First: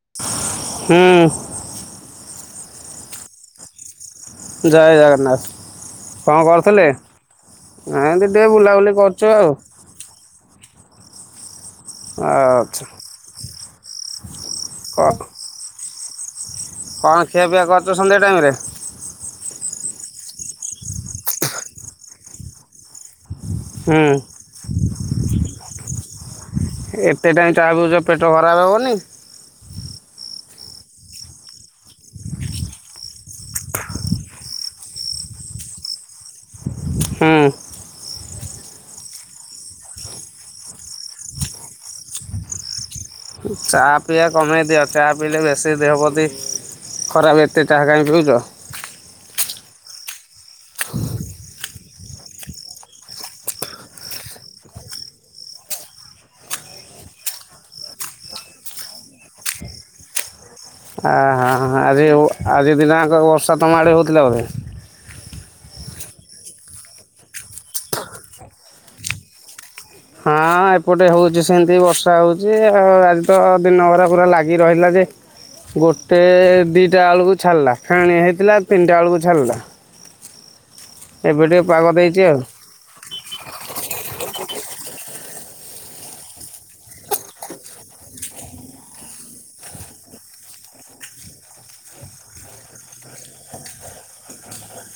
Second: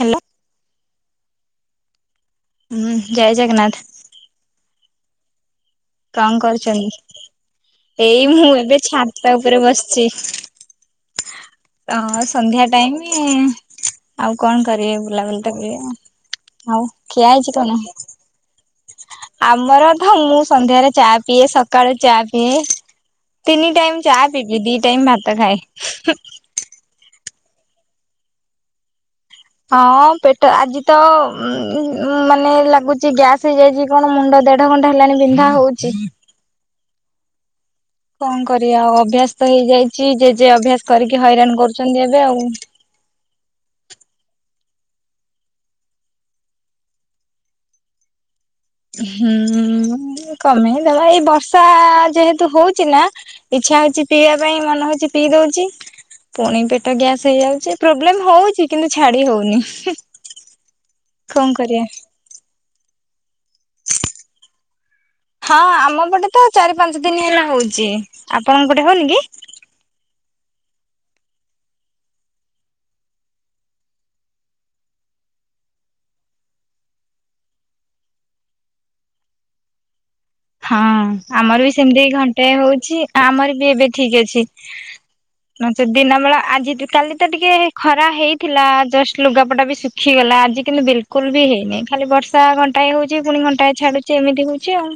Hello ହୁଁ। ହୁଁ ଜୟ ଜଗନ୍ନାଥ। ଜଏ ଜଗନ୍ନାଥ। କଣ କରୁଛନ୍ତି ଏଇ ଏମିତି ଟିକେ ମୁଁ ଏବେ ବୁଲାବୁଲି କରୁଛୁ ଛାତ ଆଉ ଉପରେ ବସଛି। ଏ ହଁ ସନ୍ଧ୍ୟା ଆଚ୍ଛା ଟାଇମି ଆଉ କଣ କରିବେ କ'ଣ ବୁଲାବୁଲି ତ କରିବେ ଆ। ଆଉ ଖିଆ ହେଇଛି କଣ? ଟାଇମି ରେ। ଆମର ଧ ମୁଁ ସନ୍ଧ୍ୟାରେ ଚା ପିଏ ସକାଳେ ଚା ପିଏ। ତିନି ଟାଇମ୍ ଚା ହୁଁ ପିଇବି ଦି ଟାଇମ୍ ଭାତ ଖାଏ। ଏତେ ଟାଇମ ଚା ପିଉଚ ପେଟ ଖରାପେ ହବନି? ହଁ ପେଟ ଆଜି ତ ଉଁ ମାନେ ଲାଗୁଚି ଗ୍ୟାସ୍ ହେଇଯାଇଚି। କଣ ମୁଣ୍ଡ ଦେଢ ଘଣ୍ଟା ହେଲାଣି ବିନ୍ଧା ହୋଉଚି। ହୁଁ। କଣ କରିବା ଅଭ୍ୟାସ ତ ହେଇଯାଇଚି ଜେଜେ ଅଭ୍ୟାସ କରିକି ହଇରାଣ କରୁଛନ୍ତି ଏବେ ଆଉ। ଚା ପିଇବା କମେଇ ଦିଅ ଚା ପିଇଲେ ବେଶୀ ଦେହ ପ୍ରତି। ଖରାପେ ଏତେ ଚାହା କାଇଁ ପିଉଚ? ହୁଁ ଏମତି କମେଇଦବା ଏଇ ବର୍ଷା ଯେହେତୁ ହୋଉଚି ନା। ଇଚ୍ଛା ହଉଛି ପିଇବା ପାଇଁ ମନ ହଉଛି ପିଇ ଦଉଚି। ପୁଣି ପେଟ ଗ୍ୟାସ ହେଇଯାଉଛି ପ୍ରୋବ୍ଲେମ ହଉଛି କିନ୍ତୁ ଛାଡି ହୋଉନି। ଆ ଆଜି ହୋ ଆଜି ଦିନଯାଙ୍କ ବର୍ଷା ତମଆଡ଼େ ହୋଉଥିଲା ବୋଧେ? ହଁ ଆମପଟେ ତ ଚାରି ପାଞ୍ଚ ଦିନ ହେଲା ହୋଉଚି ଆପଣଙ୍କ ପଟେ ହଉନି କି? ହଁ ଏପଟେ ହଉଚି ସେମତି ବର୍ଷା ହୋଉଚି ଆଉ ଆଜି ତ ଦିନଭରା ପୁରା ଲାଗି ରହିଲା ଯେ। ଗୋଟେ ଦିଟାଳୁକୁ ଛାଡ଼ଲା ଫେଣି ହେଇଥିଲା ତିନଟାଳୁକୁ ଛାଡ଼ିଲା। ହଁ ଏବେ ଟିକେ ଆମର ବି ପାଗ ସେମତି ଦେଇଛି ଆଉ ଘଣ୍ଟେ ହଉଛି ଆମର ବି ଏବେ ଠିକ ଅଛି। ନଚେତ୍‌ ଦିନ ବେଳା ଆଜିଠୁ କାଲି ତ ଟିକେ ହେ ଖରା ହେଇଥିଲା ଜଷ୍ଟ ଲୁଗାପଟା ବି ସୁ ହେଇଗଲା ଆଜି କିନ୍ତୁ ବିଲକୁଲ ବି ହେଇନିଁ ଖାଲି ବର୍ଷା ଘଣ୍ଟାଏ ହୋଉଚି ପୁଣି ଘଣ୍ଟାଏ ଛାଡୁଚି ଏମିତି ହୋଉଚି ଆଉ।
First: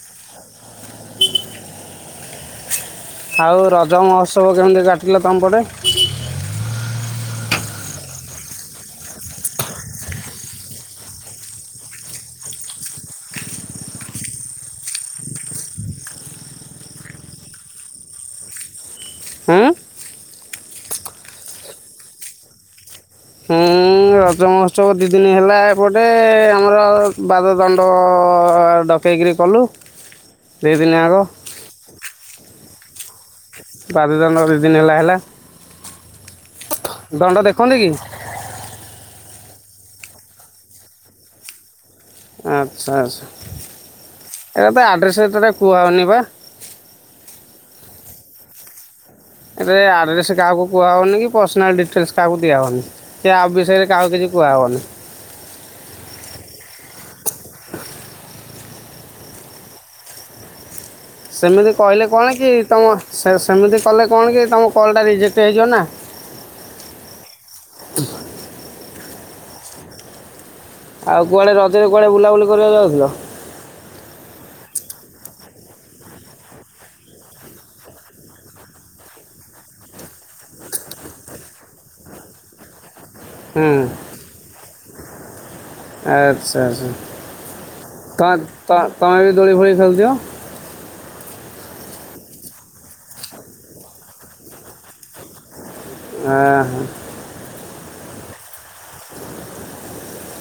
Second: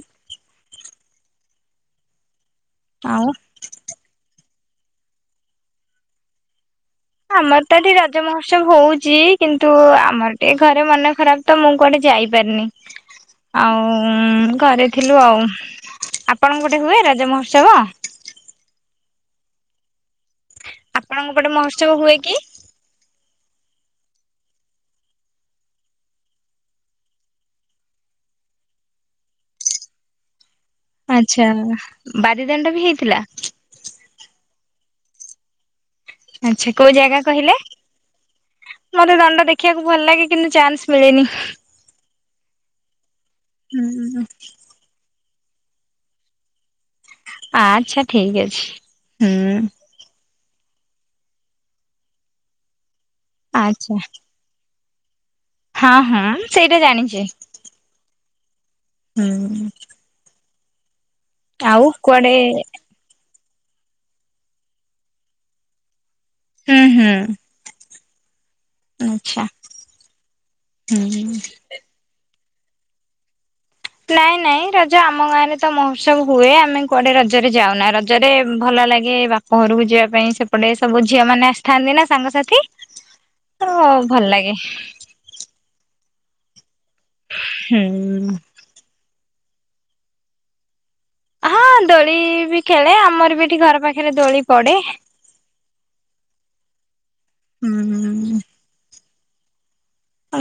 ଆଉ ରଜ ମହୋତ୍ସବ କେମତି କାଟିଲ ତମପଟେ? ଆମର ତ ଏଠି ରଜ ମହୋତ୍ସବ ହୋଉଚି କିନ୍ତୁ ଆମର ଟିକେ ଘରେ ମନ ଖରାପ। ତ ମୁଁ କୁଆଡେ ଯାଇପାରିନି। ଆଉ ଘରେ ଥିଲୁ ଆଉ, ଆପଣଙ୍କ ପଟେ ହୁଏ ରଜ ମହୋତ୍ସବ? ଉଁ? ଆପଣଙ୍କ ପଟେ ମହୋତ୍ସବ ହୁଏ କି? ହୁଁ ରଜ ମହୋତ୍ସବ ଦି ଦିନ ହେଲା ଏପଟେ, ଆମର ବାଦ ଦଣ୍ଡ ଡ କେଇକିରି କଲୁ। ଦୁଇ ଦିନ ଆଗ ଆଚ୍ଛା, ବାରି ଦଣ୍ଡ ବି ହେଇଥିଲା? ବାରି ଦଣ୍ଡ ଦି ଦିନ ହେଲା-ହେଲା। ଆଚ୍ଛା, କୋଉ ଜାଗା କହିଲେ? ମତେ ଦଣ୍ଡ ଦେଖିଆକୁ ଭଲ ଲାଗେ କିନ୍ତୁ ଚାନ୍ସ ମିଳେନି। ଆଚ୍ଛା-ଆଚ୍ଛା ହୁଁ ଏଟା ତ ଆଡ଼୍ରେସ୍ ଏଟାଟା କୁହା ହଉନି ବା। ଆଚ୍ଛା, ଠିକ୍ ଅଛି। ହୁଁ ଏଠାରେ ଆଡ୍ରେସ୍ କାହାକୁ କୁହାହେଉନି କି ପର୍ସନାଲ୍ ଡିଟେଲ୍ସ କାହାକୁ ଦିଆହଉନି କି ଆପ୍ ବିଷୟରେ କାହାକୁ କିଛି କୁହା ହବନି। ହଁ-ହଁ ସେଇଟା ଜାଣିଚି। ହୁଁ। ସେମିତି ଆଉ କହିଲେ କଣ କୁଆଡେ କି ତମ, ସେମିତି କଲେ କଣ କି ତମ କଲ୍ ଟା ରେଜେକ୍ଟ ହେଇଯିବ ନା। ହୁଁ-ହୁଁ ଆଚ୍ଛା। ହୁଁ। ଆଉ କୁଆଡ଼େ ରଜେରେ କୁଆଡ଼େ ବୁଲାବୁଲି କରିବାକୁ ଯାଉଥିଲ? ନାଇଁ-ନାଇଁ ରଜ ଆମ ଗାଁ ରେ ତ ମହୋତ୍ସବ ହୁଏ ଆମେ କୁଆଡେ ରଜରେ ଯାଉନା, ରଜରେ ଭଲ ଲାଗେ ବା ପ ଘରୁକୁ ଯିବା ପାଇଁ, ସେପଟେ ସବୁ ଝିଅ ମାନେ ଆସିଥାନ୍ତି ନା ସାଙ୍ଗସାଥି ହୁଁ। ଭଲ୍ ଲାଗେ। ଆଚ୍ଛା, ହୁଁ। ତମେ-ତମେ ବି ଦୋଳି ଫୋଳି ଖେଳୁଥିବ? ହଁ ଦୋଳି ବି ଖେଳେ, ଆମର ବି ଏଠି ଘର ପାଖେରେ ଦୋଳି ବି ପଡେ। [inaudible] ହୁଁ-ହୁଁ।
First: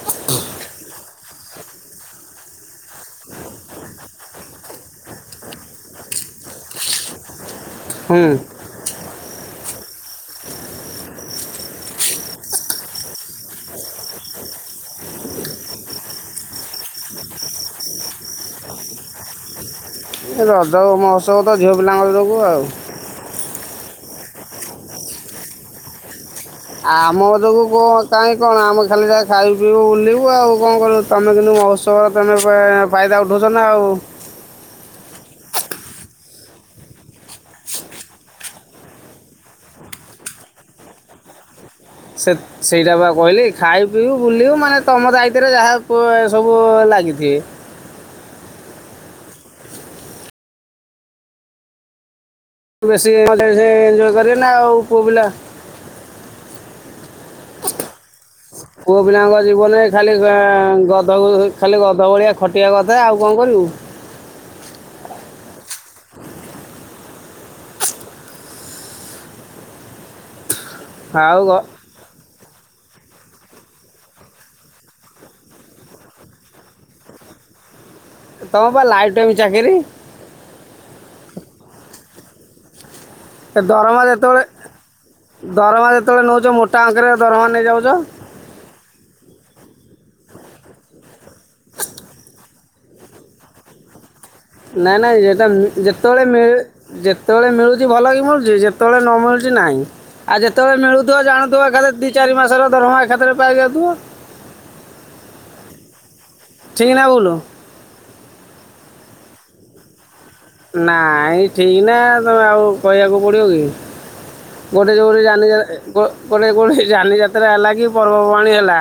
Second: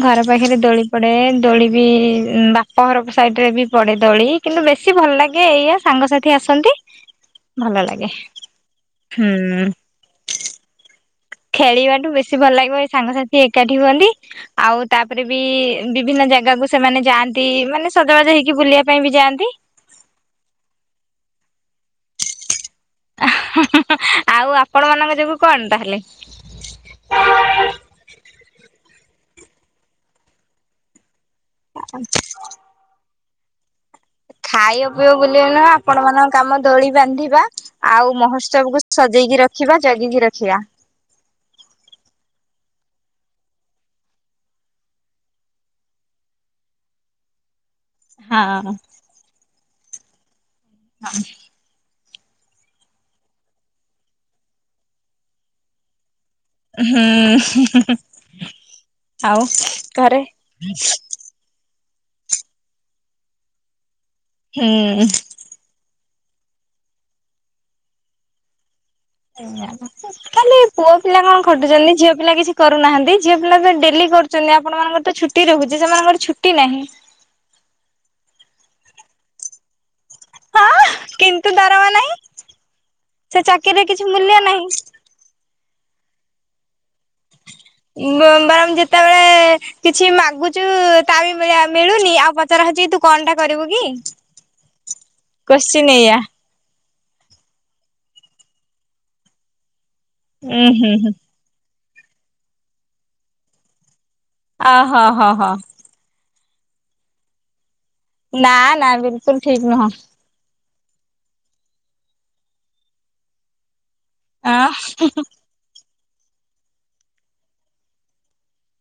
ଘର ପାଖେରେ ଦୋଳି ପଡେ, ଦୋଳି ବି ବାପଘର ସାଇଟ୍ ରେ ବି ପଡେ ଦୋଳି। କିନ୍ତୁ ବେଶୀ ଭଲ୍ ଲାଗେ ଏଇଆ ସାଙ୍ଗସାଥି ଆସନ୍ତି ଭଲ ଲାଗେ, ହୁଁ ହୁଁ। ଖେଳିବାଠୁ ବେଶୀ ଭଲ ଲାଗିବ, ଏଇ ସାଙ୍ଗସାଥି ଏକାଠି ହୁଅନ୍ତି। ଆଉ ତାପରେ ବି ବିଭିନ୍ନ ଜାଗାକୁ ସେମାନେ ଯାଆନ୍ତି ମାନେ ସଜବାଜ ହେଇକି ବୁଲିବା ପାଇଁ ବି ଯାଆନ୍ତି। ଏ ରଜ ମହୋତ୍ସବ ତ ଝିଅ ପିଲାଙ୍କ ଯୋଗୁ ଆଉ। ଆଉ ଆପଣ ମାନଙ୍କ ଯୋଗୁ କଣ ତାହେଲେ? ଆମ ଯୋଗୁ କଣ କାଇଁ କଣ ଆମେ ଖାଲି ଯାହା ଖାଇବୁ ପିଇବୁ ବୁଲିବୁ ଆଉ କଣ କରିବୁ ତମେ କିନ୍ତୁ ମହୋତ୍ସବର ତେମେ ବା ଫାଇଦା ଉଠୋଉଚ ନା ଆଉ। ଖାଇବ ପିଇବ ବୁଲବ ନୁହଁ, ଆପଣ ମାନଙ୍କ କାମ ଦୋଳି ବାନ୍ଧିବା ଆଉ ମହୋତ୍ସବକୁ ସଜେଇକି ରଖିବା ଜଗିକି ରଖିବା। ସେ ସେଇଟା ବା କହିଲି ଖାଇବୁ ପିଇଉ ବୁଲିବୁ ମାନେ ତମ ଦାୟିତ୍ୱରେ ଯାହା ସବୁ ଲାଗିଥିବେ। ହଁ। ହଁ। ବେଶୀ [unintelligible] ଏଞ୍ଜୟ୍ କରିବେ ନା ଆଉ ପୁଅ ପିଲା ହୁଁ ହୁଁ ହୁଁ ପୁଅ ପିଲାଙ୍କ ଜୀବନରେ ଖାଲି ଘରେ ଗାଁ ଗଧକୁ ଖାଲି ଗଧ ଭଳିଆ ଖଟିଆ କଥା ଆଉ କଣ କରିବୁ? ହୁଁ। ଖାଲି ପୁଅ ପିଲା କଣ ଆଉ ଗ- ଖଟୁଛନ୍ତି ଝିଅ ପିଲା କିଛି କରୁନାହାନ୍ତି, ଝିଅ ପିଲା ତ ଡେଲି କରୁଛନ୍ତି ଆପଣ ମାନଙ୍କର ତ ଛୁଟି ରହୁଛି ସେମାନଙ୍କର ଛୁଟି ନାହିଁ। ତମ ବା ଲାଇଫ୍ ଟାଇମ ଚାକିରି। ହଁ କିନ୍ତୁ ଦରମା ନାହିଁ ସେ ଏ ଚାକିରିରେ ଦରମା କିଛି ଯେତେବେଳେ ମୂଲ୍ୟ ନାହିଁ। ଦରମା ଯେତେବେଳେ ନଉଛ ମୋଟା ଅଙ୍କରେ ଦରମା ନେଇଯାଉଛ ମ୍ୟାମ୍ ବାରଂ ଯେତେବେଳେ କିଛି ମାଗୁଚୁ ତା ବି ମିଳିଆ ମିଳୁନି ଆଉ ପଚରା ହଉଛି ତୁ କଣଟା କରିବୁ କି? ନାଇଁ ନାଇଁ ଏଟା କୋଶ୍ଚିନ୍ ଏଇଆ ଯେତେବେଳେ ମିଳେ ଯେତେବେଳେ ମିଳୁଛି ଭଲକି ମିଳୁଛି ଯେତେବେଳେ ନ ମିଳୁଛି ନାଇଁ। ଆଉ ଉୁଁ ଯେତେବେଳେ ହୁଁ ହୁଁ ମିଳୁଥିବ ଜାଣୁଥିବ ଖାଲି ଦି ଚାରି ମାସରେ ଦରମା ଏକାଥରେ ପାଇ ଯାଉଥିବ। ଆ ହଁ ହଁ ହଁ। ଠିକ୍ ନା ଭୁଲ୍? ନା ନା ବିଲକୁଲ ଠିକ୍ ନୁହଁ। ନାଇଁ ଠିକ୍ ନା ତମେ ଆଉ କହିଆକୁ ପଡିବ କି? ଆ ଗୋଟେ ଯୋଉଠି ଯାନି ଯା-ଏ-ଗୋ ଗୋଟେ କୋଉଠି ଯାନି ଯାତ୍ରା ହେଲା କି ପର୍ବପର୍ବାଣୀ ହେଲା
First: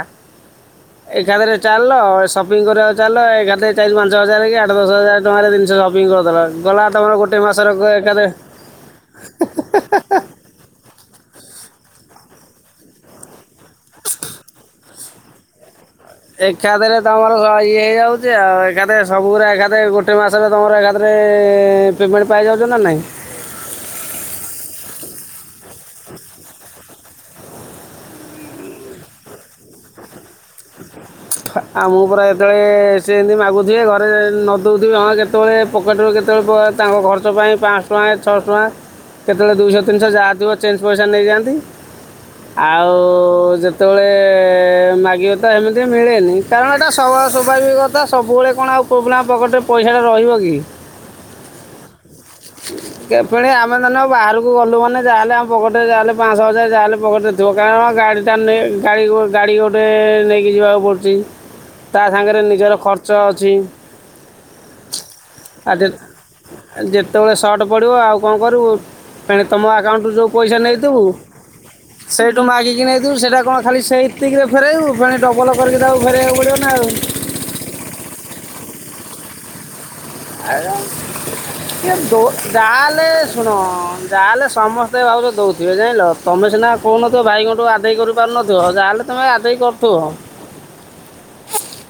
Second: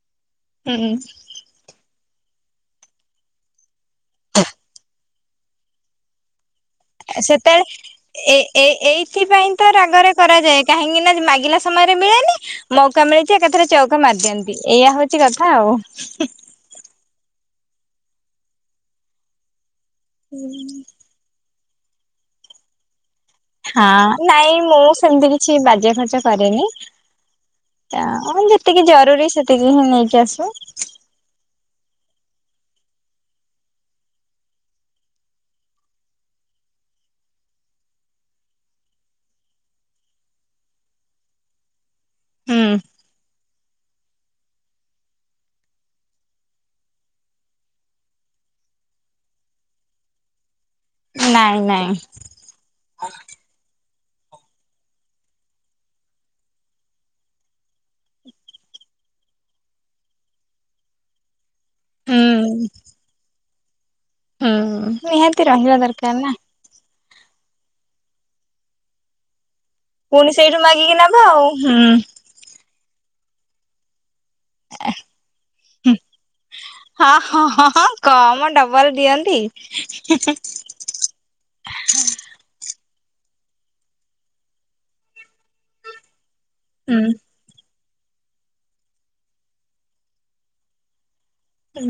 ହୁଁ। ଏକାଥରେ ଚାଲ ସପିଂ କରିଆ ଚାଲ ଏକାଥେ ଚାରି ପାଞ୍ଚ ହଜାର କି ଆଠ ଦଶ ହଜାର ତମ ନାଁରେ ଜିନିଷ ସପିଙ୍ଗ କରିଦେଲ। ଗଲା ତମର ଗୋଟେ ମାସର କ- ଏକାଥରେ ସେତେବେଳେ ଏ-ଏ-ଏଇଥିପାଇଁ ତ ରାଗରେ କରାଯାଏ। କାହିଁକିନା ମାଗିଲା ସମୟରେ ମିଳେନି। ମୌକା ମିଳିଚି ଏକାଥରେ ଚୌକା ମାରିଦିଅନ୍ତି ଏଇଆ ହଉଚି କଥା ଆଉ। ଏକାଥରେ ତମର ଇଏ ହେଇଯାଉଛି ଆଉ ଏକାଥେରେ ସବୁଗୋରା ଏକାଥରେ ଗୋ ପ୍ରତ୍ୟେକ ମାସରେ ତମର ଏକାଥରେ ପେମେଣ୍ଟ ପାଇଯାଉଛ ନା ନାହିଁ? ହଁ ନାଇଁ ମୁଁ ସେମିତି କିଛି ବାଜେ ଖର୍ଚ୍ଚ କରେନି। ତା ଯେତିକି ଜରୁରୀ ସେତିକି ହିଁ ନେଇକି ଆସୁ। ଆଉ ମୁଁ ପୁରା ଯେତେବେଳେ ସେ ଏମିତି ମାଗୁଥିବେ ଘରେ ନଦେଉଥିବେ ହଁ କେତେବେଳେ ପକେଟରୁ କେତେବେଳେ କୁଆଡେ ତାଙ୍କ ଖର୍ଚ୍ଚ ପାଇଁ ପାଁ ଶହ ଟଙ୍କା ଛଅ ଶହ ଟଙ୍କା କେତେବେଳେ ଦୁଇ ଶହ ତିନି ଶହ ଯହାଥିବ ଚେଞ୍ଚ ପଇସା ନେଇଯାଆନ୍ତି। ଆଉ ଯେତେବେଳେ ମାଗିବ ତ ଏମିତି ମିଳେନି କାରଣ ଏଇଟା ସୱା ସ୍ୱଭାବିକ କଥା ସବୁବେଳେ କଣ ଆଉ ପୁଅ ପିଲାଙ୍କ ପକେଟରେ ପଇସାଟା ରହିବ କି? ନାଇଁ ନାଇଁ। କେବେଲେ ଆମେ ନନେ ବାହାରକୁ ଗଲୁ ମାନେ ଯାହା ହେଲେ ଆମ ପକେଟରେ ଯାହା ହେଲେ ଯାହା ହେଲେ ପାଁ ଶହ ହଜାରେ ଯାହା ହେଲେ ପକେଟରେ ଦୋକାନ ଗାଡ଼ି ତାର ନେ ଗାଡ଼ି ଗୋ ଗାଡ଼ି ଗୋଟେ ନେଇକି ଯିବାକୁ ପଡ଼ୁଛି। ମାଙ୍କଡ଼ ତା ସାଙ୍ଗରେ ନିଜର ଖର୍ଚ୍ଚ ଅଛି। ହୁଁ ନିହାତି ରହିବା ଦରକାର ନା। ଏ ଯେତେବେଳେ ସଟ୍ ପଡିବ ଆଉ କଣ କରିବୁ ପେନେ ତମ ଆ ଆକାଉଣ୍ଟରୁ ଯୋଉ ପୁଣି ପଇସା ସେଇଠୁ ମାଗିକି ନେଇଥିବୁ ନେବା ଆଉ। ହୁଁ। ସେ ଯୋଉ ମାଗିକି ନେଇଥିବୁ ସେଟା କଣ ଖାଲି ସେଇତିକିରେ ଫେରେଇବୁ ଫେନେ ଡବଲ କରିକି ତାକୁ ଫେରେଇଆକୁ ପଡିବ ନାଉ। ହଁ ହଁ ହଁଁ କମ୍ ଡବଲ ଦିଅନ୍ତି। [unintelligible] ଯାହାଲେ ଶୁଣ ଯାହାଲେ ସମସ୍ତେ ଭାଗ ଦଉଥିବେ ଜାଣିଲ ତମେ ସିନା ହୁଁ। କହୁନଥିବ ଭାଇଙ୍କଠୁ ଆଦାୟ କରିପାରୁନଥିବ ଯାହାହେଲେ ତମେ ଆଦାୟ କରୁଥିବ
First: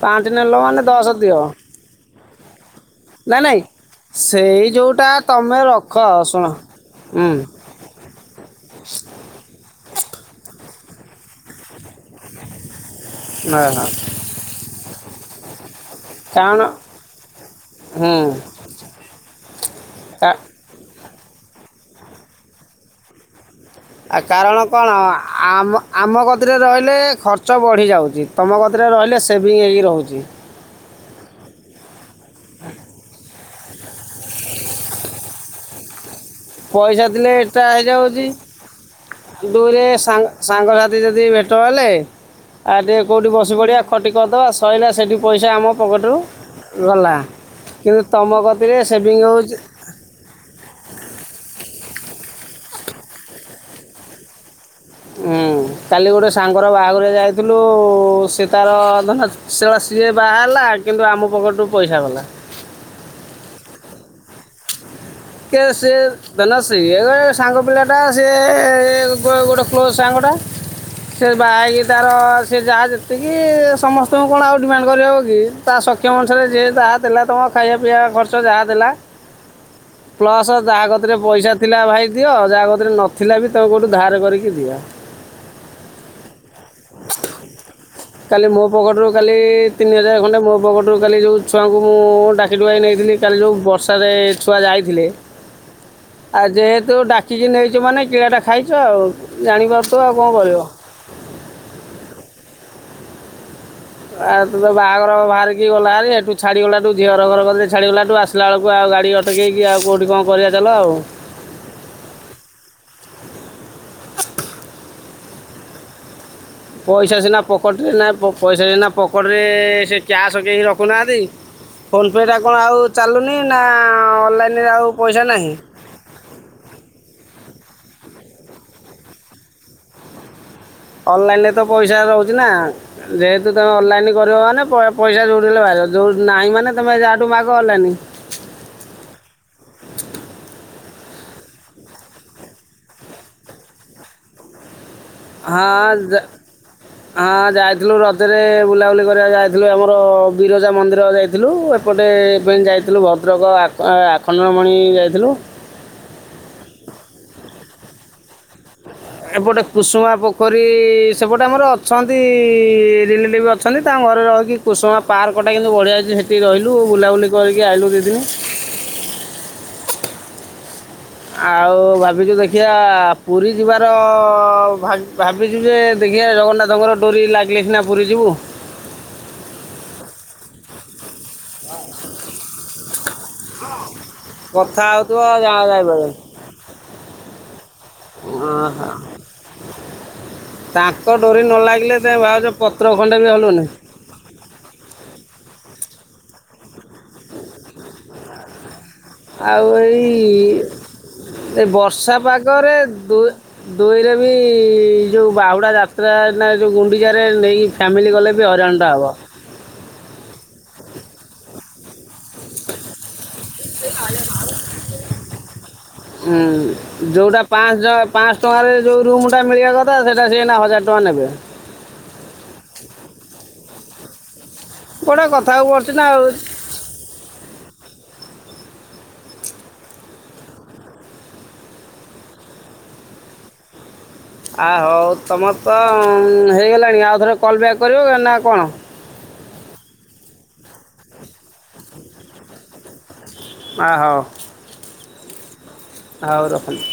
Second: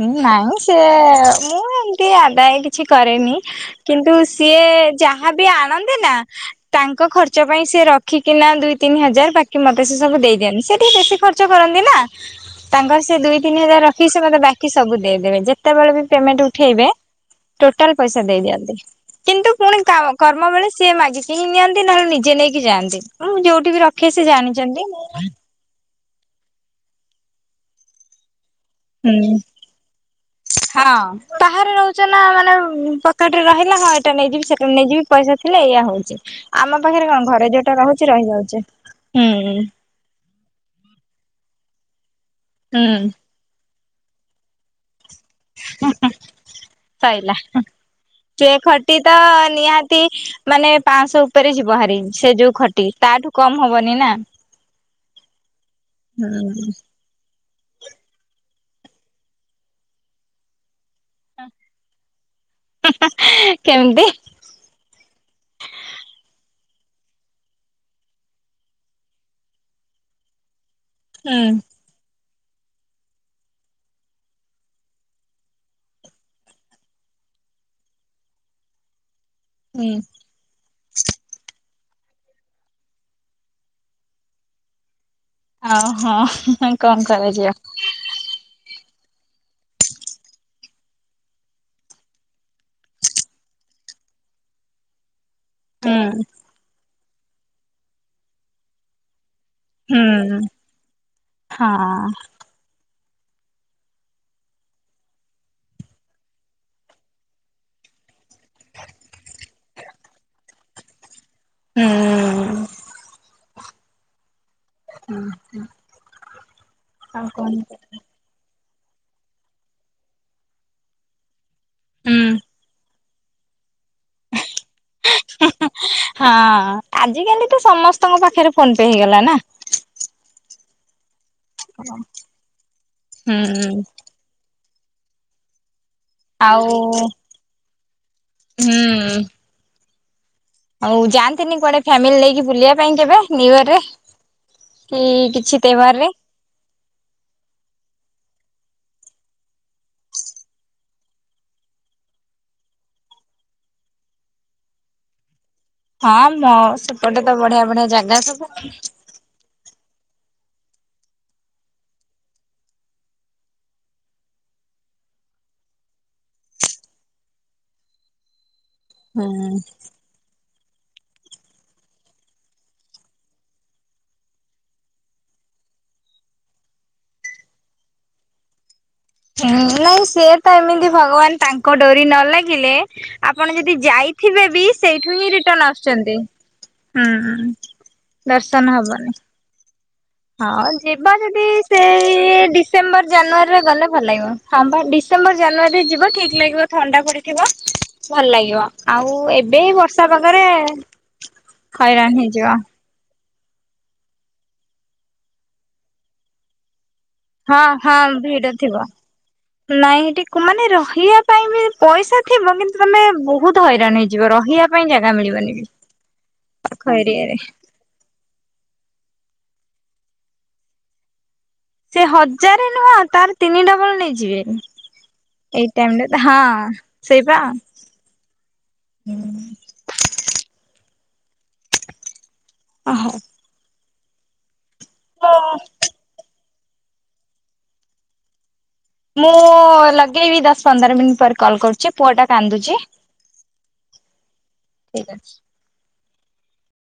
ପାଞ୍ଚ ନେଲ ନାଇଁ ସେ ମାନେ ଦଶ ଦିଅ ମୁଁ ଏମତି ଆଦାୟ କିଛି କରେନି ନା ନାଇଁ କିନ୍ତୁ ସେଇ ସିଏ ଯୋଉଟା ଯାହା ବି ତମେ ରଖ ଆଣନ୍ତେ ନା ଶୁଣ ତାଙ୍କ ହୁଁ ଖର୍ଚ୍ଚ ପାଇଁ ସେ ସେ ରଖିକିନା ଦୁଇ ତିନି ହଜାର ବାକି ମତେ ସେ ସବୁ ଦେଇ ଦିଅନ୍ତି ସେ ଟିକେ ବେଶୀ ଖର୍ଚ୍ଚ କରନ୍ତି ନା ତାଙ୍କର ସେ ଦୁଇ ତିନି ହଜାର ଓହୋ। ରଖିକି ସେ ମତେ ବାକି ସବୁ ଦେଇଦେବେ ଯେତେବେଳେ ବି ପେମେଣ୍ଟ କାରଣ ଉଠେଇବେ ଟୋଟାଲ ହୁଁ ପଇସା ଦେଇ ଦିଅନ୍ତି କିନ୍ତୁ ପୁଣି କାମ କା- କର୍ମ ବେଳେ ସିଏ ମାଗିକି ହିଁ ନିଅନ୍ତି ନହେଲେ ନିଜେ ନେଇକି ଯାଆନ୍ତି ଯୋଉ ଆ କାରଣ କଣ ଆମ ଆମ କତିରେ ରହିଲେ ଖର୍ଚ୍ଚ ବଢ଼ିଯାଉଛି ତୁମ କତିରେ ରହିଲେ ହୁଁ। ସେଭିଙ୍ଗ ହେଇକି ରହୁଛି ହଁ ବାହାରେ ରହୁଛ ନା ମାନେ ପକେ ପାଖରେ ରିହିଲା ହଁ ଏଇଟା ନେଇିଯିବି ସେଟା ନେଇଯିବି ପଇସା ଥିଲେ ଏଇଆ ହଉଛି ଆମ ପାଖରେ ପଇସା କଣ ଥିଲେ ଘରେ ଏଟା ଯୋଉଟା ରହୁଛି ହେଇଯାଉଛି ରହିଯାଉଛି ହୁଁ ଦୁରେ ସାଙ୍ଗ ସାଙ୍ଗସାଥି ଯଦି ଭେଟ ହେଲେ ଆଉ ହୁଁ ଟିକେ କଉଠି ବସି ପଡ଼ିବା ଖଟି କରିଦେବା ସଇିଲା ସେଇଠି। ପଇସା ଆମ ପକେଟରୁ ଗଲା ସଇଲା। କିନ୍ତୁ ତମ ସେ ଗତିରେ ଖଟି ତ ସେଭିଙ୍ଗ ହେଉଛି। ନିହାତି ମାନେ ପାଞ୍ଚଶହ ଉପରେ ଯିବ ହାରି ସେ ଯୋଉ ଖଟି ତାଠୁ କମ ହବନି ନା। ହୁଁ କାଲି ଗୋଟେ ସାଙ୍ଗର ହୁଁ ବାହାଘର କୁ ଯାଇ କିନ୍ତୁ ସେ ତାର ବାହା ହେଲା କିନ୍ତୁ ଆମ ପକେଟ ରୁ ପଇସା ଗଲା ହଁ ହଁ କେମିତି। [unintelligible] ଧନ ଇଏ ସାଙ୍ଗ ପିଲା ଟା ସିଏ ଗୋଟେ କ୍ଲୋଜ ସାଙ୍ଗଟା। ସେ ହୁଁ ବାହା ହେଇକି ତାର ସେ ଯାହା ଯେତିକି ସମସ୍ତଙ୍କୁ କଣ ଆଉ ଡିମାଣ୍ଡ କରିହବ କି ତା ସକ୍ଷ। ସକ୍ଷମ ଅନୁସାରେ ଯିଏ ଯାହା ଦେଲା ତୁମ ଖାଇବା ପିଇବା ଖର୍ଚ୍ଚ ଯାହା ଦେଲା। ହୁଁ। ପ୍ଲସ୍ ଯାହା କତିରେ ପଇସା ଥିଲା ଭାଇ ଦିଅ ଯାହା ଗତିରେ ନଥିଲା ବି ତମେ କେଉଁଠୁ ଧାର କରିକି ଦିଅ। ଆଉ ହଁ କଣ କରାଯିବ। କାଲି ମୋ ପଜେଟରୁ କାଲି ତିନି ହଜାର ଖଣ୍ଡେ ମୋ ପକେଟରୁ କାଲି ଯେଉଁ ଛୁଆଙ୍କୁ ମୁଁ ଡାକି ଡୁକାଇ ନେଇଥିଲି। କାଲି ଯୋଉ ବର୍ଷାରେ ଛୁଆ ଯାଇଥିଲେ। ହୁଁ। ଆଉ ଯେହେତୁ ଡାକିକି ନେଇଛ ମାନେ କିଳା ଟା ଖାଇଛ ଆଉ ଜାଣିପାରୁ ହୁଁ ଥିବ ଆଉ କ ଣ କରିବ। ହଁ। ଆଉ ତୁ ତ ବାହାଘର ବାହାରିକି ଗଲା ବେଳେ ଏଠୁ ଛାଡିଗଲା ଠୁ ଝିଅ ର ଘର ଛାଡିଗଲା ଟୁ ଆସ ଗଲାବେଳକୁ ଆଉ ଗାଡ଼ି ଅଟକେଇକି ଆଉ କଉଠିି କଣ କରିବା ଚାଲ ଆଉ। ହୁଁ ହୁଁ ହୁଁ ପଇସା ସିନା ପକେଟରେ ପଇସା ସିନା ପକେଟ ରେ ସେ କ୍ୟାସ କେହି ରଖୁନାହାନ୍ତି। ଫୋନ ପେ ଟା ହୁଁ କଣ ଆଉ ଚାଲୁନି ନା ଅନଲାଇନରେ ଆଉ ପଇସା ନାହିଁ। ହଁ ଆଜିକାଲି ତ ସମସ୍ତଙ୍କ ପାଖରେ ଫୋନ ପେ ହେଇଗଲା ନା। ଅନଲାଇନ ରେ ତ ପଇସା ରହୁଛି ନା ଯେହେତୁ ହୁଁ ତମେ ଅନଲାଇନ କରିବ ମାନେ ପଇସା କୋଉଠୁ ହେଲେ ବାହାରିବ। ଯୋଉ ନାଇଁ ଆଉ ମାନେ ତମେ ଯାହାଠୁ ମାଗ ଅନଲାଇନି। ହୁଁ। ଆଉ ଯାଆନ୍ତିନି କୁଆଡେ ଫ୍ୟାମିଲି ନେଇକି ବୁଲିବା ପାଇଁ କେବେ ନିୁ ଇୟର ରେ। କି ହଁ ରେ ଯା ହଁ ଯାଇଥିଲୁ ରଜରେ ବୁଲାବୁଲି କରିବାକୁ ଯାଇଥିଲୁ ଆମର ବିରଜା ମନ୍ଦିର ଯାଇଥିଲୁ ଏ ଏପଟେ ଫେଣି ଯାଇଥିଲୁ ଭଦ୍ରକ ଆଖଣ୍ଡମଣି ଯାଇଥିଲୁ। ହଁ ମ ସେପଟେ ତ ବଢିଆ ବଢିଆ ଜାଗା ସବୁ। ଏପଟେ କୁସୁମା ପୋଖରୀ ସେପଟେ ଆମର ଅଛନ୍ତି ରିଲେଟିଭ୍ ଅ ଅଛନ୍ତି ତା ଘରେ ରହିକି କୁଷୁମା ପାର୍କଟା କିନ୍ତୁ ବଢ଼ିଆ ଅଛି ସେଠି ରହିଲୁ ବୁଲାବୁଲି କରିକି ଆଇଲୁ ଦୁଇ ଦିନ। ହୁଁ। ଆଉ ଭାବିଛୁ ଦେଖିବା ପୁରୀ ଯିବାର ଭାବି ଭାବି ଭାବିଚୁ ଯେ ଦେଖିବା ଜଗନ୍ନାଥଙ୍କର ଡୋରି ଲାଗିଲେ ସିନା ପୁରୀ ଯିବୁ। ନାଇଁ ସେ ତ ଏମିତି ଭଗବାନ ତାଙ୍କ ଡୋରି ନ ଲାଗିଲେ। ଆପଣ ଯଦି ଯାଇଥିବେ ବି କଥା ସେଇଠୁ ହେଉଥିବ ହିଁ ଯାହା ରିଟର୍ନ ଆସୁଛନ୍ତି ହଁ। ହଁ ହଁ। ହଁ ଯିବା ଡୋରି ଯଦି ନ ଲାଗିଲେ ସେଇ ତାଙ୍କ ଭାଉଜ ପତ୍ର ଡିସେମ୍ବର ଖଣ୍ଡେ ବି ଜାନୁଆରୀରେ ହଲୁନି ଗଲେ। ଭଲ ଲାଗିବ ହଁ ବା ଡିସେମ୍ବର ଜାନୁଆରୀ ଯିବ ଠିକ ଲାଗିବ ଥଣ୍ଡା ପଡିଥିବ ଭଲ ଲାଗିବ। ଆଉ ଏବେ ଆଉ ବର୍ଷା ଏଇ ପାଗରେ ଏ ହଇରାଣ ବର୍ଷା ହେଇଯିବ ପାଗରେ ଦୁ ଦୁଇରେ ବି ଯୋଉ ବାହୁଡା ଯାତ୍ରା ନା ଗୁଣ୍ଡିଚାରେ ହଁ ନେଇକି ହଁ ଫ୍ୟାମିଲି ଗଲେ ବି ଭିଡ ଥିବ ହଇଣଟା ହବ। ନାଇଁ ଟିକ ମାନେ ରହିବା ପାଇଁ ବି ପଇସା ଥିବ। କିନ୍ତୁ ତମେ ବହୁତ ହଇରାଣ ହେଇଯିବ ରହିବା ପାଇଁ ଜାଗା ମିଳିବନି। ହୁଁ ପାଖ ଏରିଆରେ ଯଉଟା ପା ପାଞ୍ଚ ଜପ୍ ପାଆଁଶ ଟଙ୍କାରେ ଯୋଉ ରୁମ ଟା ମିଳିବା କଥା ସେଟା ସେଇ ହଜାର ଟଙ୍କା ନେବେ। ସେ ହଜାର ନୁହଁ ତାର ତିନି ଡବଲ ନେଇଯିବେ। ଗୋଟେ କଥାକୁ ଏଇ ପଡ଼ୁଛି ଟାଇମରେ ନା ତ ଆଉ ହଁ ସେଇପ। ଆ ହୋ [unintelligible] ଆ ହଉ ତୁମର ତ ହେଇଗଲାଣି ଆଉ ଥରେ କଲ୍ ବ୍ୟାକ୍ କରିବ ନା କଣ? ମୁଁ ଲଗେଇବି ଦଶ ପନ୍ଦର ମିନିଟ୍ ପରେ କଲ୍ କରୁଛି। ପୁଅଟା କାନ୍ଦୁଛି। ଓ ହୋ [unintelligible] ଠିକ୍ ଅଛି। ଆଉ ରଖୁଛି